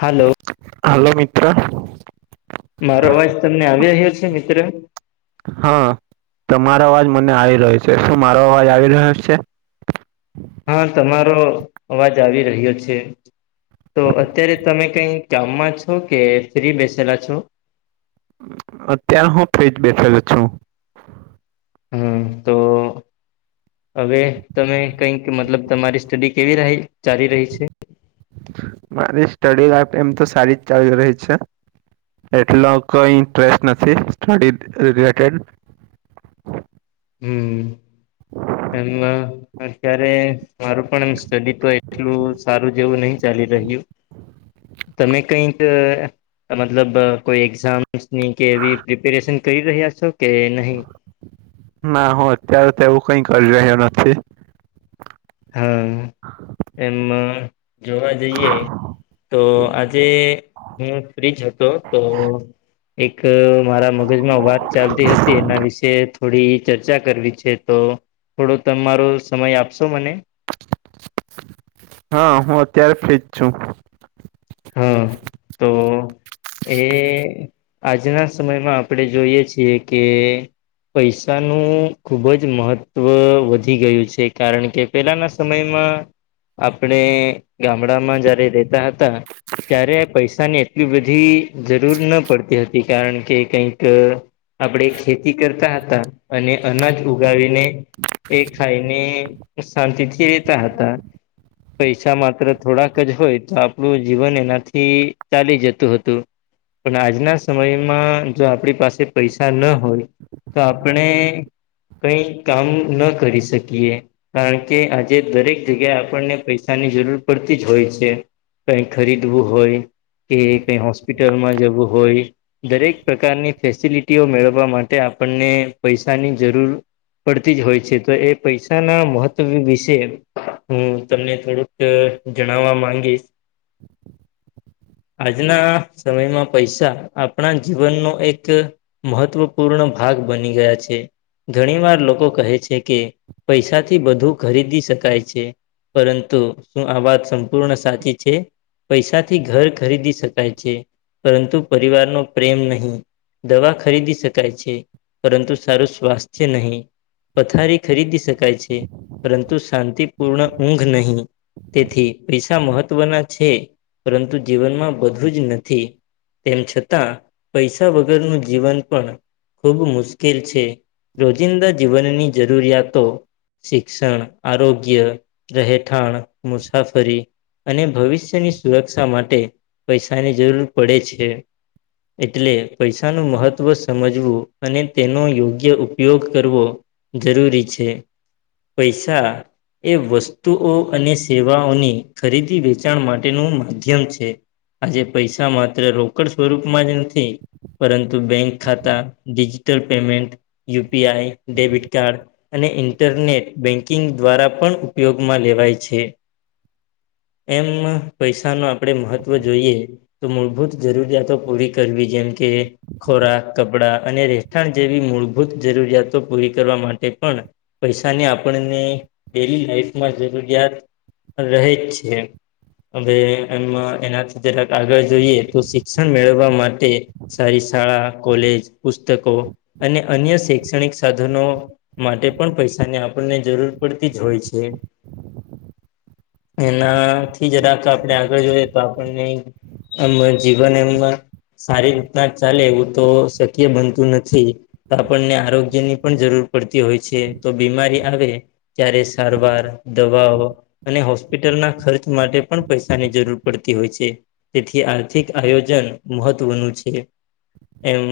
Hello હાલો મિત્ર મારો અવાજ તમને આવી રહ્યો છે મિત્ર હા તમારો અવાજ મને આવી રહ્યો છે શું મારો અવાજ આવી રહ્યો છે હા તમારો અવાજ આવી રહ્યો છે તો અત્યારે તમે કઈ કામમાં છો કે ફ્રી બેસેલા છો અત્યારે હું ફ્રીજ બેઠેલો છું હમ્મ તો હવે તમે કઈક મતલબ તમારી સ્ટડી કેવી રહી ચાલી રહી છે મારી સ્ટડી લાઈફ એમ તો સારી જ ચાલી રહી છે એટલો કઈ સ્ટ્રેસ નથી સ્ટડી રિલેટેડ હમ્મ એમાં અત્યારે મારું પણ એમ સ્ટડી તો એટલું સારું જેવું નહી ચાલી રહ્યું તમે કઈક મતલબ કોઈ એક્ઝામ ની કે એવી પ્રિપેરેશન કરી રહ્યા છો કે નહીં ના હું અત્યારે તો એવું કઈ કરી રહ્યો નથી હા એમમાં જોવા જઈએ તો આજે હું ફ્રી જ હતો તો એક મારા મગજમાં વાત ચાલતી હતી એના વિશેે થોડી ચર્ચા કરવી છે તો થોડો તમારો સમય આપશો મને હા હું અત્યારે ફ્રીજ છું હા તો જે આજના સમયમાં આપણે જોઈએ છીએ કે પૈસાનું ખૂબ જ મહત્ત્વ વધી ગયું છે કારણ કે પેલાના સમયમાં આપણે ગામડામાં જયારે રહેતા હતા ત્યારે પૈસાની એટલી બધી જરૂર ન પડતી હતી કારણ કે કઈક આપણેે ખેતી કરતા હતા અને અનાજ ઉગાવીને એ ખાઈને શાંતિ થી રેતા હતા પૈસા માત્ર થોડાક જ હોય તો આપડું જીવન એનાથી ચાલી જતું હતું પણ આજના સમયમાં જો આપણી પાસે પૈસા ન હોય તો આપણે કઈ કામ ન કરી શકીએ કારણ કે આજે દરેક જગ્યાએ આપણને પૈસાની જરૂર પડતી જ હોય છે કઈ ખરીદવું હોય કે કઈ હોસ્પિટલમાં જવું હોય દરેક પ્રકારની ફેસિલિટીઓ મેળવવા માટે આપણને પૈસાની જરૂર પડતી જ હોય છે તો એ પૈસાના મહત્વ વિશે હું તમને થોડુંક જણાવવા માંગીશ આજના સમયમાં પૈસા આપણા જીવનનો એક મહત્ત્વપૂર્ણ ભાગ બની ગયા છે ઘણી વાર લોકો કહે છે કે પૈસાથી બધું ખરીદી શકાય છે પરંતુ શું આ વાત સંપૂર્ણ સાચી છે પૈસાથી ઘર ખરીદી શકાય છે પરંતુ પરિવાર નો પ્રેમ નહી દવા ખરીદી શકાય છે, પરંતુ સારું સ્વાસ્થ્ય નહીં. પથારી ખરીદી શકાય છે પરંતુ શાંતિપૂર્ણ ઊંઘ નહીં. તેથી પૈસા મહત્વના છે, પરંતુ જીવનમાં બધું જ નથી. તેમ છતાં પૈસા વગરનું જીવન પણ ખૂબ મુશ્કેલ છે. રોજિંદા જીવનની જરૂરિયાતો શિક્ષણ, આરોગ્ય, રહેઠાણ, મુસાફરી. અને ભવિષ્યની સુરક્ષા માટે પૈસાની જરૂર પડે છે. એટલે પૈસાનું મહત્ત્વ સમજવું અને તેનો યોગ્ય ઉપયોગ કરવો. જરૂરી છે, પૈસા એ વસ્તુઓ અને સેવાઓની ખરીદી વેચાણ માટેનું માધ્યમ છે. આજે પૈસા માત્ર રોકડ સ્વરૂપમાં જ નથી. પરંતુ બેંક ખાતા digital payment, U P I, debit card. અને ઇન્ટરનેટ બેંકિંગ દ્વારા પણ ઉપયોગમાં લેવાય છે. એમ પૈસા ન આપણેે મહત્વ જોઈએ. તો મૂળભૂત જરૂરિયાતો પૂરી કરવી જેમ કે ખોરાક કપડા અને રહેઠાણ જેવી મૂળભૂત જરૂરિયાતો પૂરી કરવા માટે પણ પૈસાની આપણને ડેલી લાઈફમાં જરૂરિયાત રહે જ છે. હવે એમાં એનાથી જરાક આગળ જોઈએ તો શિક્ષણ મેળવવા માટે સારી શાળા કોલેજ પુસ્તકો અને અન્ય શૈક્ષણિક સાધનો માટે પણ પૈસાની આપણને જરૂર પડતી જ હોય છે. એનાથી જ રાખ આપણે આગળ જોઈએ તો આપણને આમ જીવન એમાં સારી રીતના ચાલે એવું તો શક્ય બનતું નથી. તો આપણને આરોગ્ય ની પણ જરૂર પડતી હોય છે તો બીમારી આવે. ત્યારે સારવાર દવાઓ અને હોસ્પિટલના ખર્ચ માટે પણ પૈસા ની જરૂર પડતી હોય છે, તેથી આર્થિક આયોજન મહત્વનું છે. એમ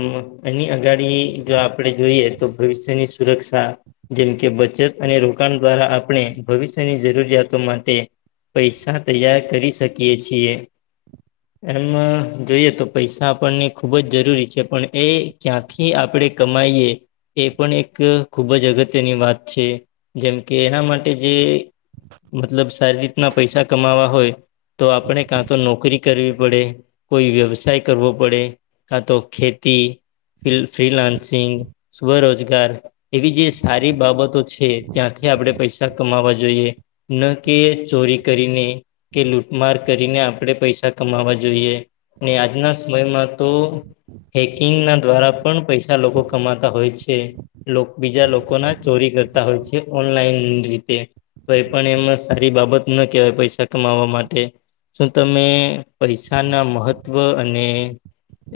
એની અગાડી જો આપણે જોઈએ તો ભવિષ્યની સુરક્ષા. જેમ કે બચત અને રોકાણ દ્વારા આપણે ભવિષ્યની જરૂરિયાતો માટે. પૈસા તૈયાર કરી શકીએ છીએ. એમ જોઈએ તો પૈસા આપણને ખૂબ જ જરૂરી છે પણ એ ક્યાંક થી આપણેે કમાઈએ. એ પણ એક ખૂબ જ અગત્યની વાત છે, જેમ કે એના માટે જે મતલબ સારી રીતના પૈસા કમાવા હોય. તો આપણે કાં તો નોકરી કરવી પડે, કોઈ વ્યવસાય કરવો પડે. કા તો ખેતી, ફિલ ફ્રીલાન્સિંગ, સ્વરોજગાર એવી જે સારી બાબતો છે, ત્યાંથી આપણે પૈસા કમાવા જોઈએ. ન કે ચોરી કરીને કે લૂટ માર કરીને આપણે પૈસા કમાવા જોઈએ ને આજના સમયમાં તો હેકિંગના દ્વારા પણ પૈસા લોકો કમાતા હોય છે. લોક બીજા લોકોના ચોરી કરતા હોય છે ઓનલાઈન રીતે કઈ પણ એમાં સારી બાબત ન કહેવાય પૈસા કમાવા મા ટે શું તમે પૈસાના મહત્વ અને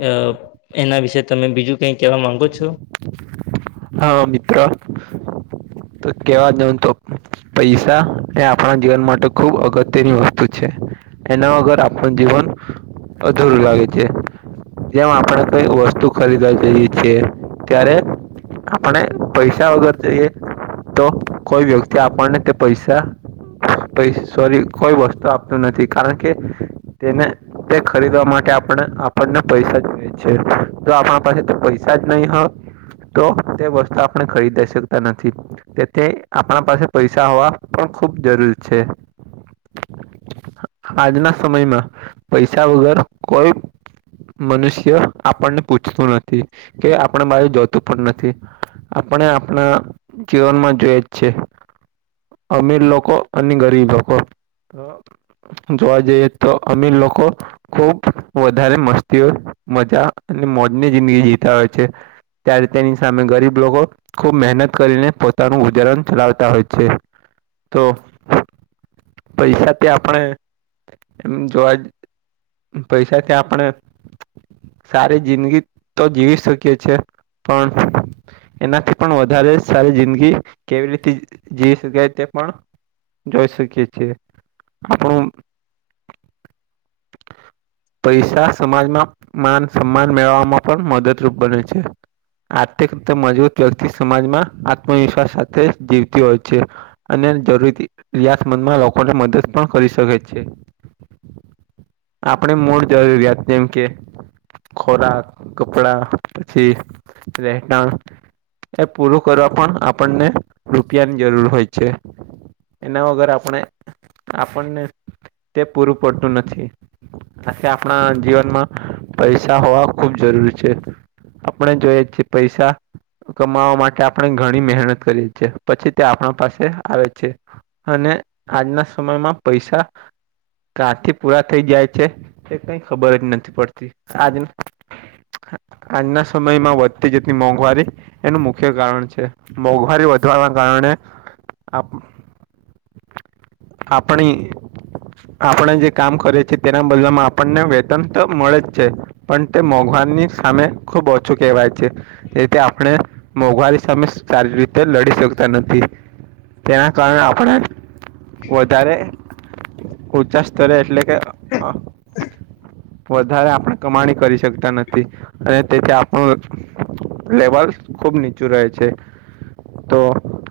અહ એના વિશે તમે બીજું કંઈ કહેવા માંગો છો? હા, મિત્ર તો કેવા જવ તો પૈસા એ આપડા જીવન માટે ખુબ અગત્યની વસ્તુ છે. એના વગર આપડુ જીવન અધૂરું લાગે છે. જેમ આપડે કઈ વસ્તુ ખરીદવા જઈએ છે ત્યારે આપણે પૈસા વગર જઈએ તો કોઈ વ્યક્તિ આપણને તે પૈસા પ સોરી કોઈ વસ્તુ આપતું નથી કારણકે તેને તે ખરીદવા માટે આપણે આપણને પૈસા જોઈએ છે, જો આપણા પૈસા જ નહીં હોય તો તે વસ્તુ આપણે ખરીદે શકતા નથી. તેથી આપણા પાસે પૈસા હોવા પણ ખુબ જરૂરી છે. આજના સમયમાં પૈસા વગર કોઈ મનુષ્ય આપણને પૂછતું નથી કે આપડા બાજુ જોતું પણ નથી, આપણે આપણા જીવનમાં જોઈ જ છે. અમીર લોકો અને ગરીબ લોકો. જોવા જઈએ તો અમીર લોકો. ખુબ વધારે મસ્તીઓ મજા અને મોજની જિંદગી જીતા હોય છે. ત્યારે તેની સામે ગરીબ લોકો ખૂબ મહેનત કરીને પોતાનું ઉદાહરણ ચલાવતા હોય છે. તો પૈસાથી આપણે એમ જોવા પૈસાથી આપણે. સારી જિંદગી તો જીવી શકીએ છે, પણ એનાથી પણ વધારે સારી જિંદગી કેવી રીતે જીવી શકાય તે પણ જય શીખી છે, આપું [inaudible] પૈસા સમાજમાં માન સન્માન મેળવવામાં પણ મદદરૂપ બને છે. આર્થિક રીતે મજબૂત વ્યક્તિ સમાજમાં આત્મવિશ્વાસ સાથે જીવતી હોય છે. અને જરૂરી રિયાતમંદમાં લોકોને મદદ પણ કરી શકે છે. આપણે મૂળ જરૂરિયાત જેમ કે. ખોરાક, કપડા, પછી રહેટણ. એ પૂરું કરવા પણ આપણને રૂપિયાની જરૂર હોય છે. એના વગર આપણે આપણને તે પૂરું પડતું નથી. સાથે કે આપણા જીવનમાં, પૈસા હોવા ખૂબ જરૂરી છે. આપણે જોઈએ છીએ પૈસા કમાવા માટે આપણે ઘણી મહેનત કરીએ છ છેએ પછી તે આપણા પાસે આવે છે. અને આજના સમયમાં પૈસા કાથી પૂરા થઈ જાય છે, એ કઈ ખબર જ નથી પડતી, આજને આજના સમયમાં વધતી જતી મોંઘવારી. એનું મુખ્ય કારણ છે. મોંઘવારી વધવાના કારણે આપણે આપણે જે કામ કરીએ છી તેના બધામાં આપણને વેતન તો મળે જ છે. પણ તે મોંઘવાન ની સામે ખુબ ઓછું કહેવાય છે. તે રીતે આપણે મોંઘવારી સામે સારી રીતે લડી શકતા નથી. તેના કારણે આપણે. વધારે ઊંચા સ્તરે એટલે કે વધારે આપણે કમાણી કરી શકતા નથી. અને તેથી આપણું લેવલ ખુબ નીચું રહે છે. તો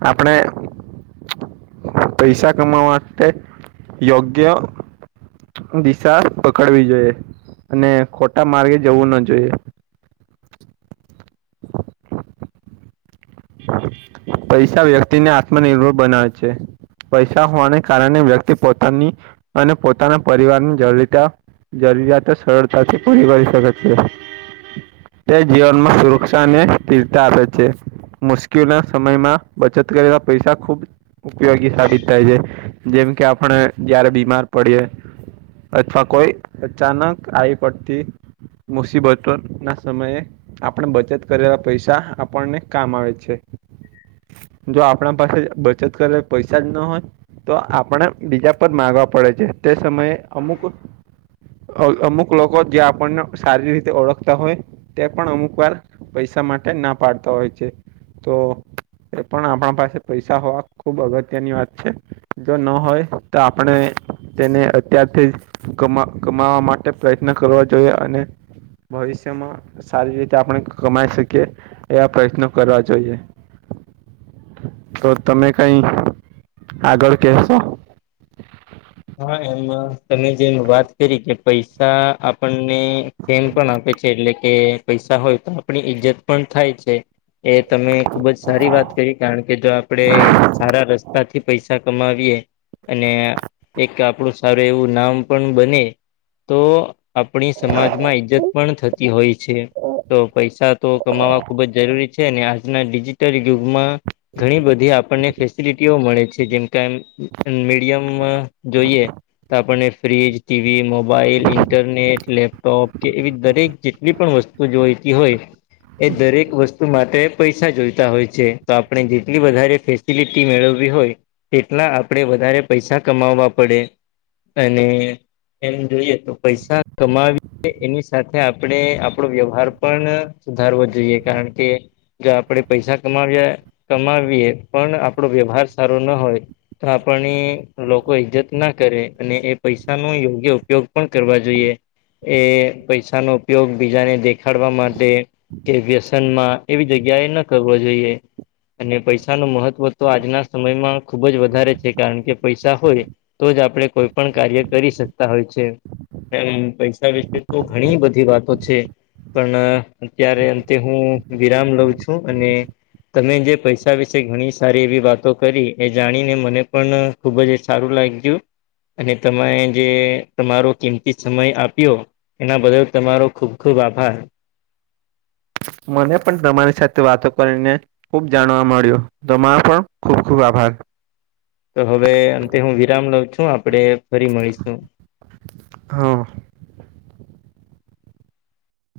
આપણે પૈસા કમાવા માટે યોગ્ય દિશા પકડવી જોઈએ અને ખોટા માર્ગે જવું ના જોઈએ. પૈસા વ્યક્તિને આત્મનિર્ભર બનાવે છે. પૈસા હોવાને કારણે વ્યક્તિ પોતાની અને પોતાના પરિવારની જરૂરતા. જરૂરિયાતો સરળતાથી પૂરી કરી શકે છે. તે જીવનમાં સુરક્ષા અને સ્થિરતા આપે છે. મુશ્કેલના સમયમાં બચત કરેલા પૈસા ખુબ ઉપયોગી સાબિત થાય છે. જેમ કે આપણે જયારે બીમાર પડીએ. અથવા કોઈ અચાનક આવી પડતી. મુસીબતો ના સમયે આપણે બચત કરેલા પૈસા આપણને કામ આવે. જો આપણા પાસે બચત કરે પૈસા જ ના હોય. તો આપણે બીજા પર માગવા પડે છે. તે સમયે અમુક અમુક લોકો જે આપણને સારી રીતે ઓળખતા હોય. તે પણ અમુક વાર પૈસા માટે ના પાડતા હોય છે. તો એ પણ આપણા પાસે પૈસા હોવા ખુબ અગત્યની વાત છે. જો ન હોય તો આપણે તેને અત્યારથી ગમાવા માટે પ્રયત્ન કરવા જોઈએ અને ભવિષ્યમાં સારી રીતે આપણે કમાઈ શકીએ, એવા પ્રયત્નો કરવા જોઈએ. તો તમે કઈ આગળ કેશો? હા એમ તમે જેમ વાત કરી કે પૈસા આપણને ફેમ પણ આપે છે, એટલે કે પૈસા હોય તો આપણી ઈજ્જત પણ થાય છે. એ તમે ખુબ જ સારી વાત કરી કારણ કે જો આપડણે સારા રસ્તા થી પૈસા કમાવીએ અને એક આપણું સારું એવું નામ પણ બને, તો આપણી સમાજમાં ઈજ્જત પણ થતી હોય છે. તો પૈસા તો કમાવા ખુબ જ જરૂરી અને આજના ડિજિટલ યુગમાં, ઘણી બધી આપણને ફેસિલિટીઓ મળે છે જેમ મીડિયમ જોઈએ, તો આપને fridge. TV mobile internet laptop કે એવી દરેક જેટલી પણ વસ્તુ જોઈતી હોય, એ દરેક વસ્તુ માટે પૈસા જોઈતા હોય છે તો આપણે જેટલી વધારે ફેસિલિટી મેળવવી હોય. એટલા આપણેે વધારે પૈસા કમાવા પડે, અને એમ જોઈએ તો પૈસા કમાવી એની સાથે આપણે આપણો વ્યવહાર પણ સુધારવો જોઈએ કારણ કે. જો આપણેે પૈસા કમાવ્યા કમાવીએ પણ આપણો વ્યવહાર સારોના હોય તો આપણની લોકો ઈજ્જત ના કરે અને એ પૈસા નો યોગ્ય ઉપયોગ પણ કરવા જોઈએ. એ પૈસાનો ઉપયોગ બીજાને દેખાડવા માટે કે વ્યસનમાં એવી જગ્યાએ ન કરવો જોઈએ. અને પૈસાનું મહત્વ તો આજના સમયમાં ખૂબજ વધારે છે, કારણકે પૈસા હોય તો જ આપડે કોઈ પણ કાર્ય કરી શકતા હોય છે. એમ પૈસા વિશે તો ઘણી બધી વાતો છે. પણ અત્યારે અંતે હું વિરામ લઉં છું અને તમે જે પૈસા વિશે ઘણી સારી એવી વાતો કરી એ જાણીને મને પણ ખુબજ સારું લાગ્યું. ગયું અને તમારે જે તમારો કિંમતી સમય આપ્યો એના બદલ તમારો ખુબ ખુબ આભાર. મને પણ તમારી સાથે વાતો કરીને ખુબ જાણવા મળ્યું. તમારો પણ ખૂબ ખુબ આભાર. તો હવે અંતે હું વિરામ લઉં છું, આપડે ફરી મળીશું. હા.